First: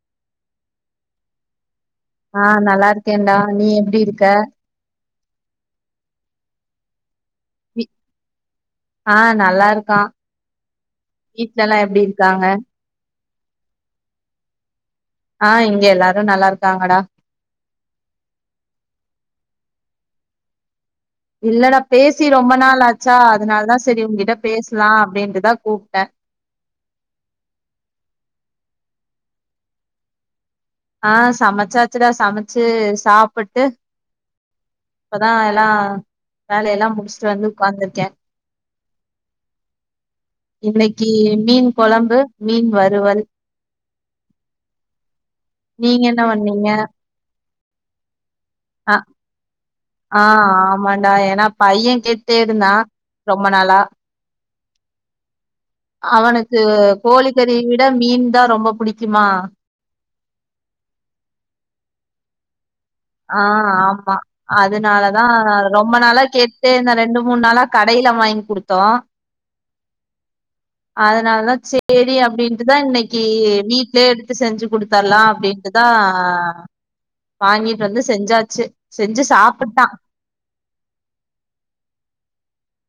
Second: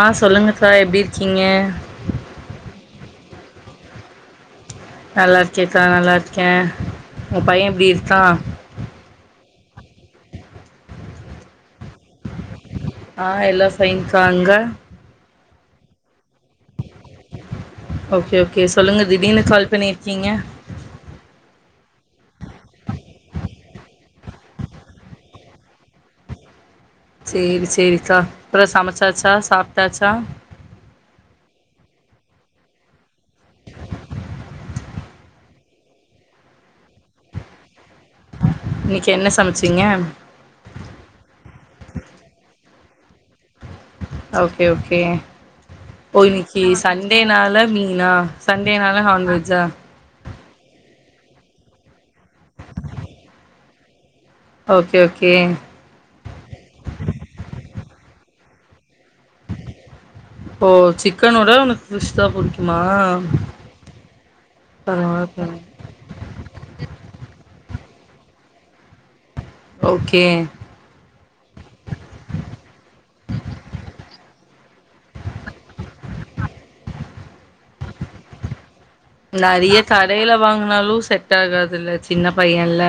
ஆ சொல்லுங்க தோழா எப்டிர்க்கீங்க? ஆ நல்லாருக்கேன்டா. நீ எப்டி இருக்க? நல்லார்க்கியாக்கா நல்லார்க்கே உங்க பைய வீ- எப்டிர்க்கா? ஆ நல்லாருக்கா. வீட்ல எல்லா எப்டி இருக்காங்க? ஆ எல்லா ஃபைன்க்கா. அங்க? ஆ இங்க எல்லாரு நல்லா இருக்காங்கடா. ஓகே ஓகே சொல்லுங்க திடீனு கால் பண்ணிர்க்கீங்க. இல்லடா பேசி ரொம்ப நாள் ஆச்சா அதனால்தா செரி உங்கிட்ட பேசலா அப்டின்ட்டுதா கூப்ட்டே. சேரி சேரிக்கா அப்றோ சமைச்சாச்சா சாப்ட்டாச்சா? ஆ சமைச்சாச்சுடா சமைச்சு சாப்புட்டு இப்பதா எல்லா வேலையெல்லா முடிச்சுட்டு வந்து உக்காந்திருக்கே. இன்னிக்கு என்ன சமைச்சீங்க? இன்னிக்கி மீன் கொழம்பு மீன் வறுவல். ஓகே ஓகே நீங்க என்ன ஒ இன்னிக்கி பண்ணீங்க சண் டேனால மீனா ஆ சண்டேனால நான்வெஜ்ஜா? ஆ ஆமாண்டா ஏனா பைய கேட்டேருந்தா ரொம்ப நாளா ஓகே ஓகே. அவனுக்கு கோழிக்கறிய விட மீன்தா ரொம்ப புடிக்குமா ஓ சிக்கன விட அவனுக் பிஷ்தா புடிக்குமா? ஆ ஆமா அதுனாலதா பரவால்ல பரவால்ல ரொம்ப நாளா கேட்டேருந்தா ரெண்டு மூன் நாளா கடையில வாய்ங் குடுத்தோ. ஓகே. அதனால தா சேரி அப்டின்ட்டுதா இன்னிக்கி வீட்லயே எடுத்து செஞ்சு குடுத்தரலா அப்டின் ட்டுதா வாங்கிட்டு வந்து செஞ்சாச்சு. செஞ்சு நறிய சாப்புட்டா கடைல வாங்குனாலு செட் ஆகாதுல்ல சின்ன பையல்ல.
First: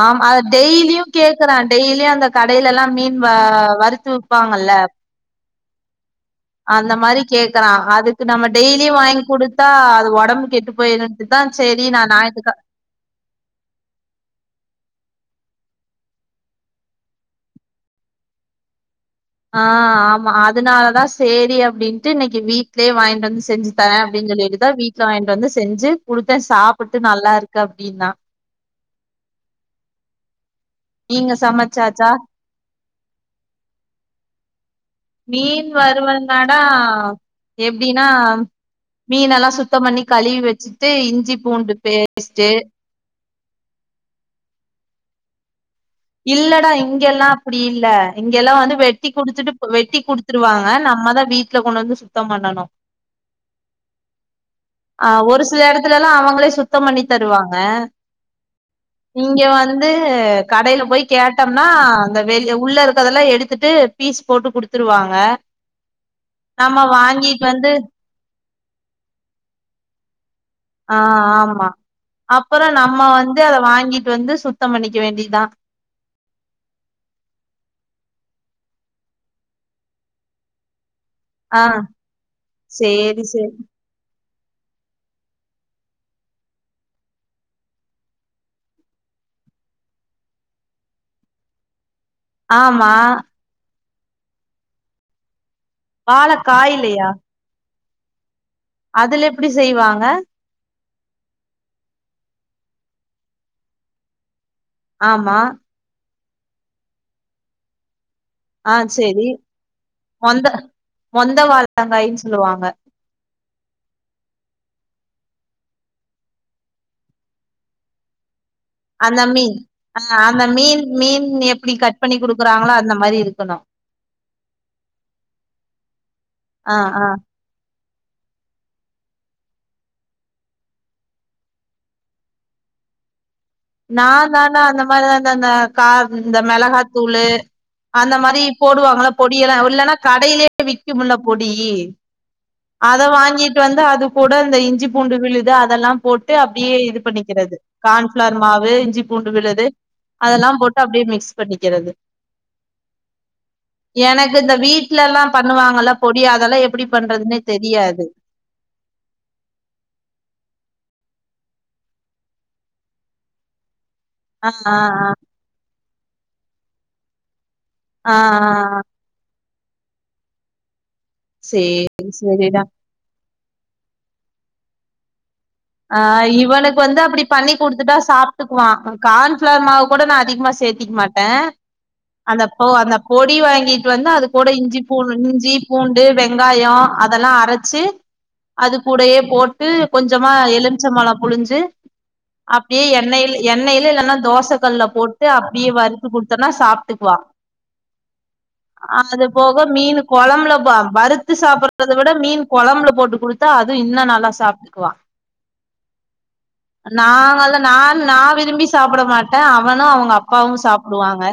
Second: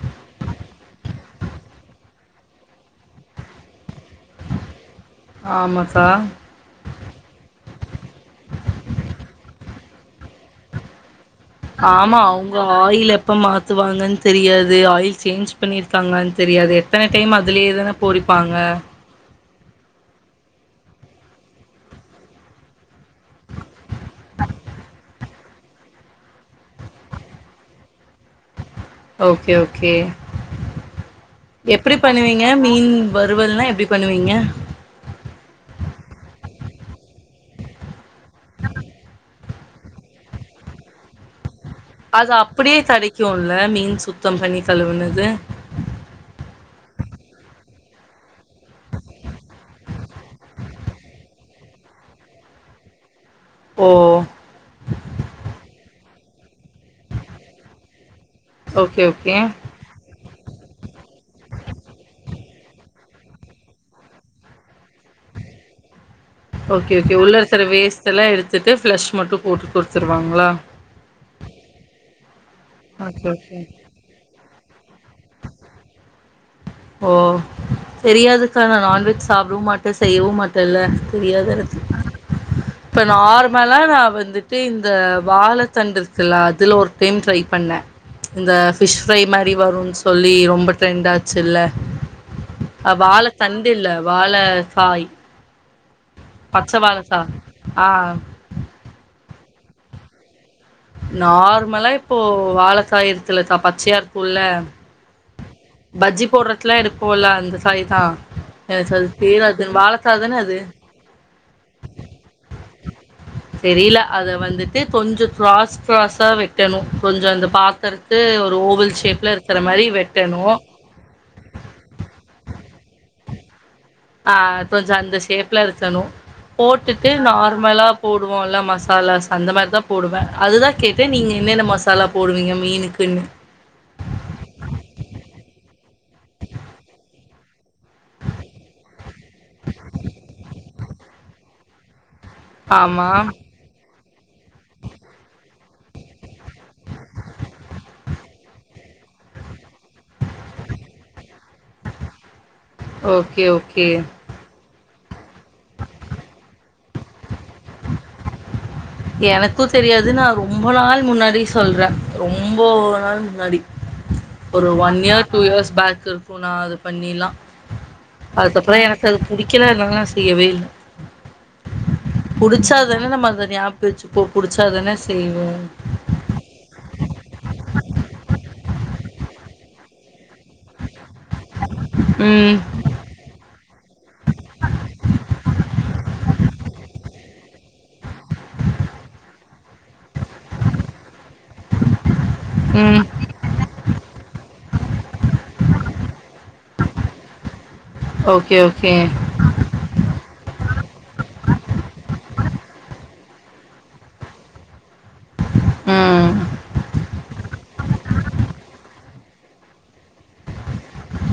ஆம் அத டெய்லியு கேக்குறா டெய்லியு அந்த கடையிலெல்லா மீன் வ வறுத்து வி ப்பாங்கல்ல ஆமக்கா அந்த மாரி கேக்கறா அதுக்கு நம்ம டெய்லியு வாங்கி குடுத்தா அது ஒடம்பு கெட்டு போயிரு இதான் சேர் ஆமா அவுங்கோ ஆயில் எப்போ மாத்துவாங்கன் தெரியாது ஆயில் சேஞ்ச் பண்ணியிருக்காங்ளா தெரியாது அத்தன டைம் அதுலேயே தான பொறிப்பாங்க ஆ ஆமா அதனாலதா சேரி அப்டின்ட்டு இன்னைக்கி வீட்லயே வாங் வந்து செஞ்சு தரே அப்டின் சொல்லிட்டுதா வீட்ல வாங்கிட்டு வந்து செஞ்சு குடுத்தே சாப்ட்டுட்டு நல்லாருக்கு அப்டின்னா ஓகே ஓகே நீங்க எப்டி சமச்சாச்சா பண்ணுவீங் ஏ மீன் வறுவல்னா எப்பிடி பண்ணுவீங்க மீன் வருவல்னடா எப்டினா மீன்னெல்லா சுத்தம் பண்ணி கழுவி வச்சிட்டு இஞ்சி பூண்டு அது பேஸ்ட்டு அப்டியே கெடைக்குல்ல மீன் சுத்தம் பண்ணி கழுவுனது இல்லடா இங்கெல்லா அப்பிடியில்ல இங்கெல்லா வந்து வெட்டி குடுத்துட்டு இப் வெட்டி குடுத் குடுத்துருவாங்க நம்மதா வீட்ல கொண்டு வந்து சுத்தம் பண்ணணு ஓ ஆ ஒரு சில எடத்துலலா அவங்களே சுத்தம் பண்ணி தருவாங்க ஓகே ஓகே இங்க வந்து கடையில போய் கேட்டோம்னா அந்த வெளி உள்ளருக்கதெல்லா எடுத்துட்டு பீஸ் போட்டு குடுத்துருவாங்க நம்ம வாங்கிட்டு வந்து இதெல்லா எடுத்துட்டு ஃப்ளெஷ் மட்டும் போட்டு குடுத்துருவாங்களா ஆ ஆமா அப்புறோ நம்ம ஓகே வந்து அத ஓகே வாங்கிட்டு வந்து சுத்தம் பண்ணிக்க வேண்டியதா ஓ தெரியாதுக்கா நா நான்வெஜ் சாப்டவு மாட்டே செய்யவு மாட்டே தல்ல தெரியாது ஆ எனக்கு இப்ப சேரி சேரி நார்மலா நா வந்துட் ட்டு இந்த வாழைத்தண்டு இருக்குல்ல அதுல ஒரு டைம் ட்ரை பண்ணே இந்த ஃபிஷ் ஃப்ரை மாறி வருன்னு சொல்லி ரொம்ப ட்ரெண்ட்டாச்சுல்ல ஆமா அ வாழத்தண்டு இல்ல வாழக்காய் பச்ச வாழக்காயிலையா வாழக்கா ஆ அதுல எப்டி செய்வாங்க நார்மலா இப்போ வாழக்காய் இருக்குல்லக்கா பச்சையாருக்குல்ல ஆமா பஜ்ஜி போட்றதுக்குலா இருக்குல்ல அந்த சாவி தா ஆ எனக்கு அது சேரி பேர் அது வாழக்காதான மொந்த அது மொந்த வாழக்காயின்னு சொல்லுவாங்க தெரில அத வந்துட்டு கொஞ்சோ க்ராஸ் க்ராஸா வெட்டணு கொஞ்சோ அந்த பாக்கறதுக்கு ஒரு ஓவல் அந்த ஷேப்ல மீன் இருக்கிற மாரி அ வெட்டணு அந்த மீன் மீன் எப்படி கட் பண்ணி குடுக்குறாங்களோ அந்த மாறி இருக்கணு அ கொஞ்சோ அந்த ஷேப்ல இருக்கணு ஆ ஆ போட்டுட்டு நார்மலா போடுவோல்ல மசாலாஸ் அந்த மாரி தா போடுவே அதுதா கேட்டே நீங்க என்னென்ன மசாலா போடுவீங்க மீனுக்குன்னு நா தானா அந்த மாரிதா இந்த அந்த கா இந்த மெளகாத்தூளு அந்த மாரி போடுவாங்கள பொடியெல்லா இல்லேன்னா கடையிலயே விக்குமில்ல பொடி அத ஆமா வாங்கிட்டு வந்து அது கூட இந்த இஞ்சி பூண்டு விழுது அதெல்லா போட்டு த்து அப்டியே இது பண்ணிக்கிறது கான் ஃப்ளார் மாவு இஞ்சி பூண்டு விழுது அதெல்லா போட்டு அப்டியே மிக்ஸ் பண்ணிக்கிறது ஓகே ஓகே எனக்கு இந்த வீட்லல்லா பண்ணுவாங்கல்ல பொடிய அதெல்லா எப்படி பண்றதுன்னே தெரியாது எனக்குத் தெரியாது நா ரொம்ப நாள் முன்னாடி சொல்றே ரொம்போ நாள் முன்னாடி ஆ ஒரு ஆ one year two years back இருக்கு நா அது பண்ணிலா ஆ ஆ ஆ அதுக்கப்றோ ஆ எனக்கு அது புடிக்கல அத்னால நா செய்யவே இல்ல சேரி சேரிடா இல்லன்னா நம்ம அத நியாபக வெச்சுப்போ புடிச்சாதானே செய்வோ ஆ இவனுக்கு வந்து அப்டி பண்ணி குடுத்துட்டா சாப்ட்டுக்குவா கான்ப்ளார் மாவுகூட நா அதிகமா சேத்திக்க மாட் ட அந்த ம் போ அந்தப் பொடி வாங்கிட்டு வந்து அதுகூட இஞ்சி பூ இஞ்சி பூண்டு வெங்காயோ அதெல்லா அரச்சு அது கூடயே போட்டு கொஞ்சமா எலும்ச்சப்பழோ புழிஞ்சு அப்டியே ம் எண்ணெய்ல எண்ணெயில இல்லன்னா தோச கல்ல போட்டு அப்டியே வறுத்து குடுத்தோனா சாப்ட்டுக்குவா ஓகே ஓகே அது போக மீனு கொழம்புல வ வறுத்து சாப்ட்றத விட மீன் கொழம்புல போட்டு குடுத்தா அது இன்னு நல்லா சாப் க்குவா ம் நாங்கல்லா நா நா விரும்பி சாப்பட மாட்டே அவனு அவுங்க அப்பாவு சாப்புடுவாங்க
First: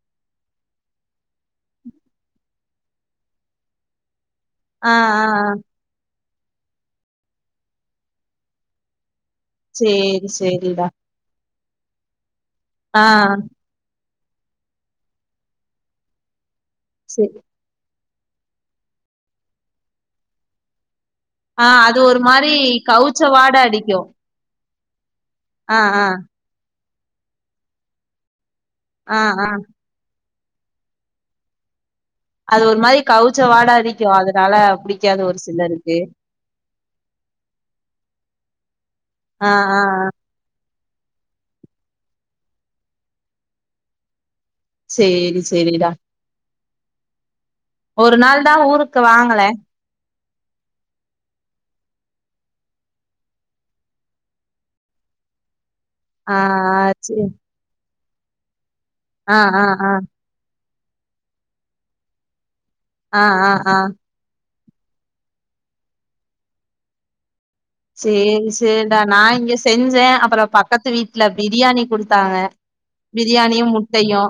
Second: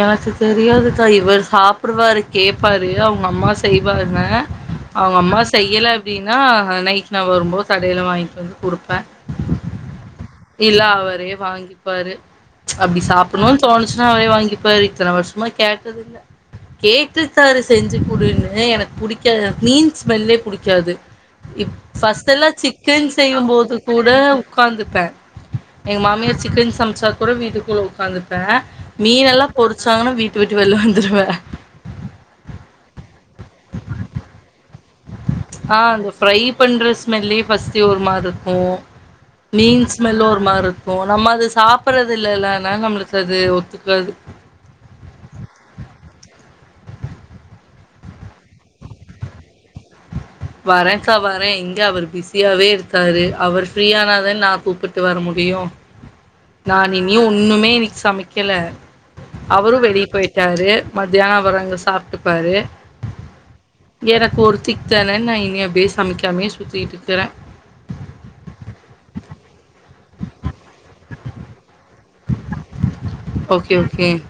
எனக்கு தெரியாதுக்கா இவர் சாப்புடுவாரு கேப்பாரு அவுங்க அம்மா செய்வாங்க ஆ அவுங்க ஆ அம்மா ஆ செய்யல அப்டினா நைட்டு நா வரும்போ கடைல வாங்கிட்டு வந்து குடுப்பே சேரி இல்ல சேரிடா அவரே வாங்கிட் பாரு அப்டி ஆ சாப்புட்ணுன் தோணுச்சுனா அவரே வாங்கிப்பாரு இத்தன வர்ஷமா கேட்டதில்ல சே கேட்ருக்காரு செஞ்சு குடுன்னு எனக்கு புடிக்காது மீன் ஸ்மெல்லே புடிக்காது ஆ இப் அது ஒரு மாரி ஃபஸ்ட்டல்லா சிக்கன் கவுச்ச வாட அடிக்கு செய்யும்போதுகூட உக்காந்துப்பே ஆ எங்க ஆ மாமியார் சிக்கன் சமச்சாகூட வீட்டுக்குள்ள உக்காந்துப்பே ஆ மீன்னெல்லா ஆ பொறிச்சாங்கனா வீட்ட விட்டு வெள்ல வந்துருவே அது ஒரு மாரி கவுச்ச வாடா அடிக்கு அதுனால ஆ அந்த ஃப்ரை பண்ற ஸ்மெல்லே ஃபஸ்ட்டு ஒரு மாரி இருக்கு ஆ ஆ மீன் ஆ ஸ்மெல்லு ஒரு மார் இருக்கு நம்ம அது சாப்பட்றது இல்லல்ல அத்னால நம்ளுக்கு அது ஒத்துக்காது சேரி சேரிடா ஒரு நாள்தா ஊருக்கு வாங்கல வரேக்கா வரே இங்க அவரு பிஸியாவே இருக்காரு அவரு ஃப்ரீயானாதான் நா கூப்புட்டு வர முடியு ஆ ஆ நா இன்னியு சேரி ஒன்னுமே இன்னிக் சமைக் கல ஆ ஆ அவரு ஆ வெளியே போய்ட்டாரு மத்யானோ அவரங்க சாப்ட்டுப்பாரு ஆ ஆ ஆ எனக் ஒருத்திக் தானே நா இனி அப்டியே சமைக்காமே சுத்திட்ருக்கிறே சேரி சேரிடா நா இங்க செஞ்சே அப்புறோ பக்கத்து வீட்ல பிரியாணி குடுத் தாங்க பிரியாணியு ஓகே ஓகே முட்டையு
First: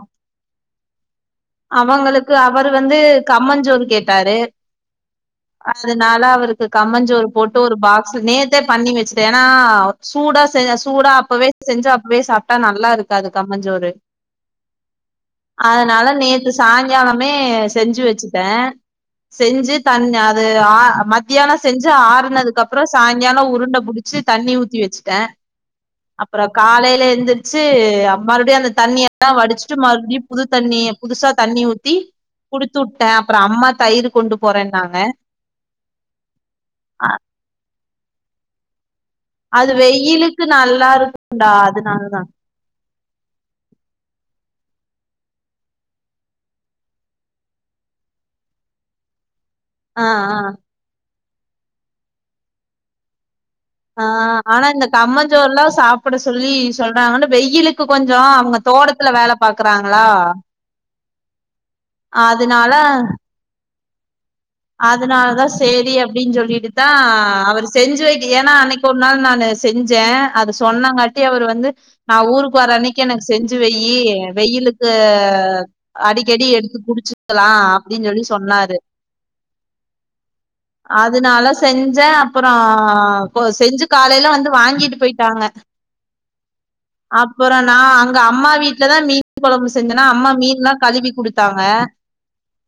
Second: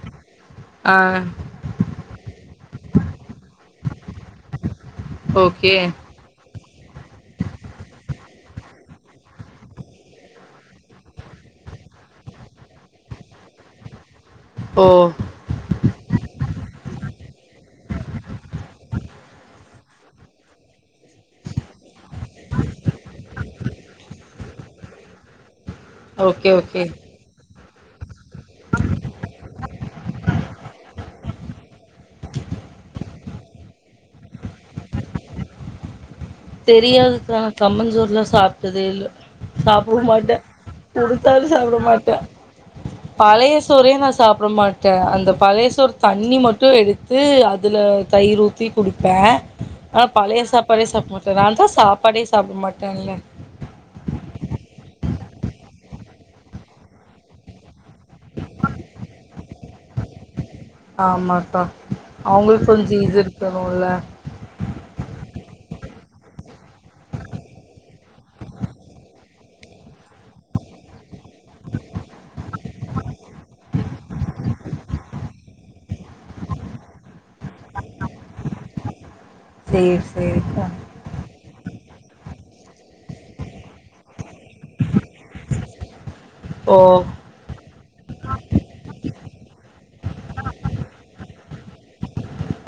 ஆ அவங்களுக்கு அவரு வந்து கம்மஞ் ஜோரு கேட்டாரு ஓகே அதுனால் ல அவுருக்கு கம்மஞ்சோரு போட்டு ஒரு பாக் சோ நேத்தே பண்ணி வெச்சட்டே எனா சூடா செ சூடா அப்பவே செஞ்சு அப்பவே சாப் டா நல்லாருக்காது கம்மஞ்சோரு ஓ அதனால நேத்து சாய்ங்காலமே செஞ்சு வெச்சுட்டே செஞ்சு தன் அது ஆ மத்தியானோ செஞ்சு ஆறுனதுக்கப் றோ சாய்ங்காலோ உருண்ட புடிச்சு தண்ணி ஊத்தி வெச்சுட்டே அப்புறோ ஓகே ஓகே காலைல எந்திரு ச்சு மறுப்டியு அந்த தண்ணியலா வடிச்சுட்டு மறுப்டியு புது தண்ணி புதுசா தண்ணி ஊத்தி குடுத்துட்டே அப்புறோ அம்மா தயிரு கொண்டு போறேன்னாங்க தெரியாதுக்கா கம்மஞ்சோறுலா சாப்ட்தே இல்ல அது சாப்டவு மாட்டே வெயிலுக்கு நல்லா இருக்கோடா குடுத்தாலு சாப்ட மாட்டே அதனாலதா பழைய சோறே நா சாப்ட மாட்டே அந்த பழைய சோறு தண்ணி மட்டு எடுத்து அதுல தயிரு ஊத்தி குடிப்பே ஆ ஆனா பழைய ஆ சாப்பாடே சாப்ட மாட்டே நா தா சாப்பாடே சாப்ட மாட்டேன்ல ஆ ஆனா இந்த கம்மஞ்சோறுலா சாப்புட சொல்லி சொல்றாங்கனு வெயிலுக்கு கு கொஞ்சோ அவுங்க தோட்டத்துல வேல பாக்கறாங்களா மாட்டோ அவுங்குளுக்கு கொஞ்சோ இது இருக்கணோல அதனால தா செரி அப்டின்னு சொல்லிட்டுதா அவரு செஞ்சு வெக்க ஏன்னா அன்னிக்கு ஒரு நாள் நானு செஞ்சே அது சொன்னாங்காட்டியு அவரு வந்து நா ஊருக்கு வர அன்னிக்கு எனக்கு செஞ்சு வெய்யி வெயிலுக்கு அடிக்கடி எடுத்து குடிச்சுக்கலா அப்டின் சொல்லி சொன்னாரு சேரி சேரிக்கா அதனால செஞ்சே அப்புறோ கொ செஞ்சு காலையில வந்து ந்து வாங்கிட்டு போயிட்டாங்க ஓ அப் அப்புறோ நா அங்க அம்மா வீட்லதா மீன் கொழம்பு செஞ்சேனா அம்மா மீன்லா கழுவி குடுத்தாங்க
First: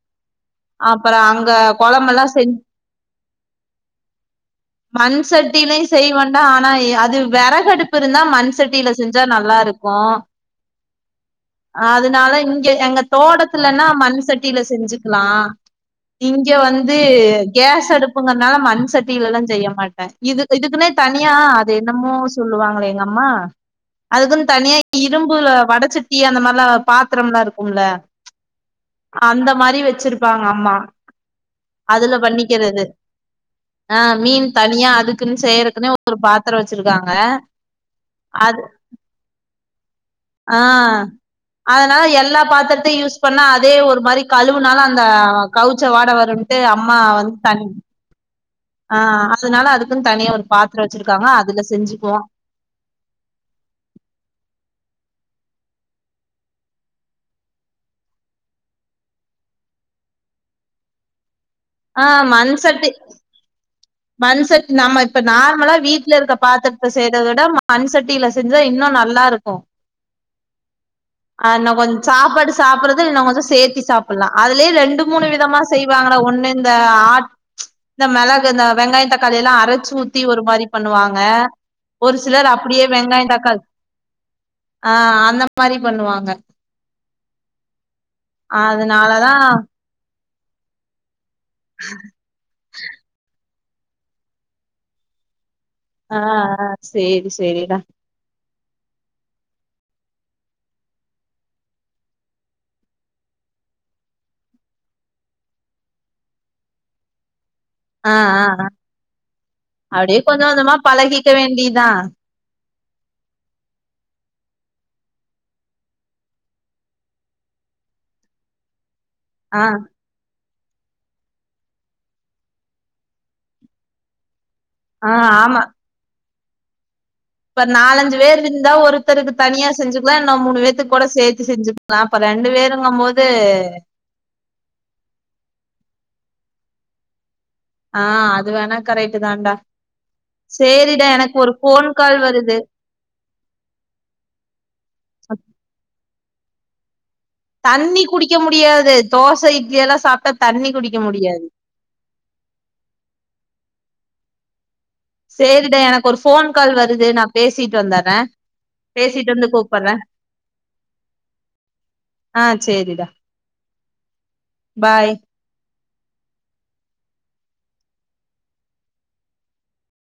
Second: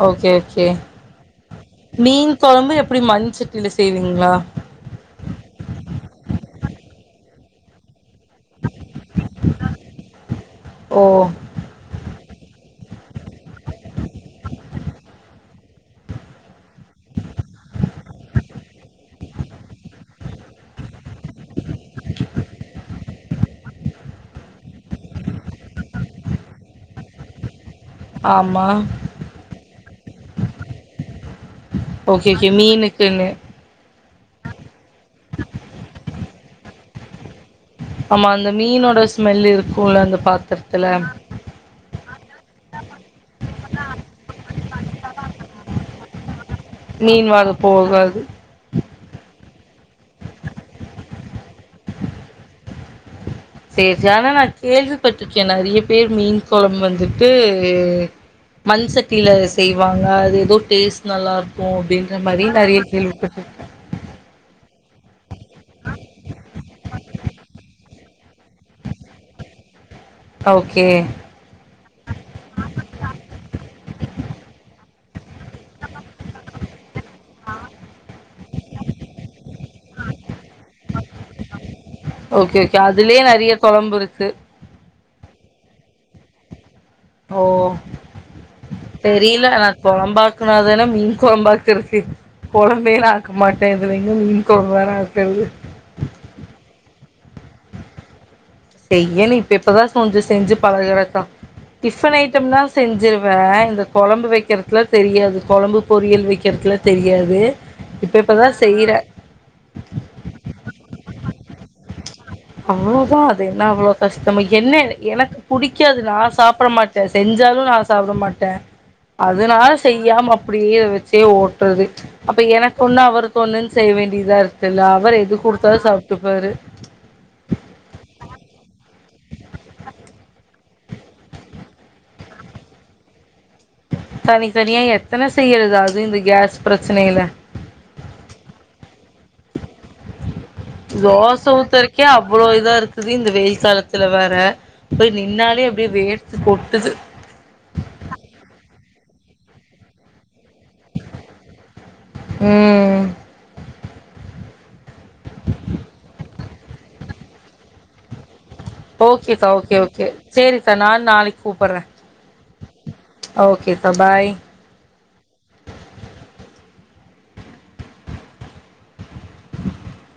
ஓகே ஓகே அப்புறோ அங்க கொழம்பெல்லா மீன் செஞ் கொழம்பு எப்படி மண் சட்டியில செய்வீங்களா மண் சட்டிலயு செய்வேன்டா ஆனா அது வெறகடுப் பு இருந்தா மண் சட்டியில செஞ்சா நல்லா இருக்கோ ஓ. அதனால இங்க எங்க தோட்டத்துலன்னா மண் சட்டியில செஞ்சுக்கலா இங்க வந்து கேஸ் அடுப்புங்கறனால மண் சட்டிலலா செய்ய மாட்டே இது இதுக்குன்னே தனியா அது என்னமோ சொல்லுவாங்களே எங்க அம்மா அதுக்குன்னு தனியா இரும்புல வடச்சட்டி அந்த மாரிலா பாத்திரம்லா இருக்கும்ல ஆமா அந்த மாரி வெச்சிருப்பாங்க அம்மா அதுல ஓகே ஓகே பண்ணிக்கிறது மீனுக்குன்னு ஆ மீன் தனியா அதுக்குன்னு செய்யறதுக்குன்னே ஒரு பாத்தரோ வெச்சிருக்காங்க ஆமா அந்த மீனோட ஸ்மெல் இருக்கோல அந்த பாத்திரத்துல ஆ அதனால எல்லா பாத்திரத்தையு யூஸ் பண்ணா அதே ஒரு மாதிரி கழுவுனால அந்த கவுச்ச வாட வருன் ட்டு அம்மா வந்து தனி வருது ஆ அதனால அதுக்குன்னு தனியா ஒரு பாத்தரோ வெச்சிருக்காங்க அதுல செஞ்சுக்குவோ செரி ஆனா நா கேள்விப்பட்ருக்கே நறைய பேர் மீன் கொளம்பு வந்துட்டு மண் சட்டியில செய்வாங்க அது ஏதோ டேஸ்ட் நல்லா இருக்கோ ஆ அப்டீன்ற மாரி நறைய கேள்விப்பட்ருக் மண் சட்டி நம்ம இப்ப நார்மலா வீட்ல இருக்க பாத்திரத்த செய்றத விட மண் சட்டியில செஞ்சா இன்னோ நல்லா இருக்கோ ஓகே ஆ இன்னோ கொஞ் சாப்பாடு சாப்படுறது இன்னோ கொஞ்சோ சேத்தி சாப்புட்லா அதுலயே ரெண்டு மூணு வி தமா செய்வாங்களா ஒண்ணு இந்த ஆட் இந்த மெளகு இந்த வெங்காயோ தக்காளி எல்லா அரச் சு ஊத்தி ஒரு மாரி பண்ணுவாங்க ஒரு சிலர் ஓகே ஓகே அப்டியே அதுலயே வெங்காயோ நெறைய தக்காள் கொழம்பு இருக்கு ஆ அந்த மாரி பண்ணுவாங்க ஓ அதனாலதா தெரியுல நா கொழம்பாக்கனாதானே மீன் கொழம்பா க்ருக்கு கொழம்பேலா நா ஆக்க மாட்டே இதுல எங்க மீன் கொழம்பு வேற ஆக்கறது ஆ ஆ செரி செரிடா செய்யல இப்ப இப்பதா கொஞ்சு செஞ்சு பழகுறேக்கா டிஃபன் ஐட்டம் தா செஞ்சிருவே இந்த குழம்பு வைக்கிறதுல தெரியாது குழம்பு பொரியல் வைக்கிறதல தெரியாது ஆ இப்ப இப்பதா ஆஆ செய்றே அப்படியே கொஞ்சோ கொஞ்சமா பழகிக்க வேண்டிதா அவ்வளோதா அது என்ன அவ்ளோ கஷ்டம என்ன எனக்கு பிடிக்காது நா சாப்ட மாட்டே செஞ்சாலு நான சாப்ட மாட்டே ஆ அதுனால செய் அப்டியே வச்சே ஓட்டுறது அப்ப எனக்கு ஒண்ணு அவருக்கு ஒண்ணுனு செய்ய வேண்டியதா இருக்கு எல்ல ஆ அவரு எது ஆமா கொடுத்தாலு சாப்பிட்டுப்பாரு இப்ப நாலஞ்சு பேர் இருந்தா ஒருத்தருக்கு தனியா செஞ்சுக்கலா இன்னா மூணு பேத்துக்கு கூட சேத்து செஞ்சக்கலா நா இப்ப ரெண்டு பேருங்போது தனித்தனியா எத்தன செய்யறது அதுவு இந்த கேஸ் பிரச்சனையில ஆ அது வேணா கரெக்ட் தான்டா சரிடா எனக்கு தோச ஒரு போன் ஊத்தறக்கே கால் அவ்ளோ வருது இதா இந்த வெயில் காலத்துல வேற போய் நின்னாலே அப்டியே வேர்த்து கொட்டுது தண்ணி குடிக்க முடியாது தோசை இட்லி எல்லா சாப்ட்டா தண்ணி குடிக்க முடியாது உ சேரிட எனக்கு ஒரு போன் கால் வருது நா பேசிட்டு வந்துறே ஓகே கா ஓகே ஓகே சேரி கா நானு நாளைக்கு கூப்பிடுறே ஆ சேரிடா ஓகே கா பாய் பாய் [inaudible]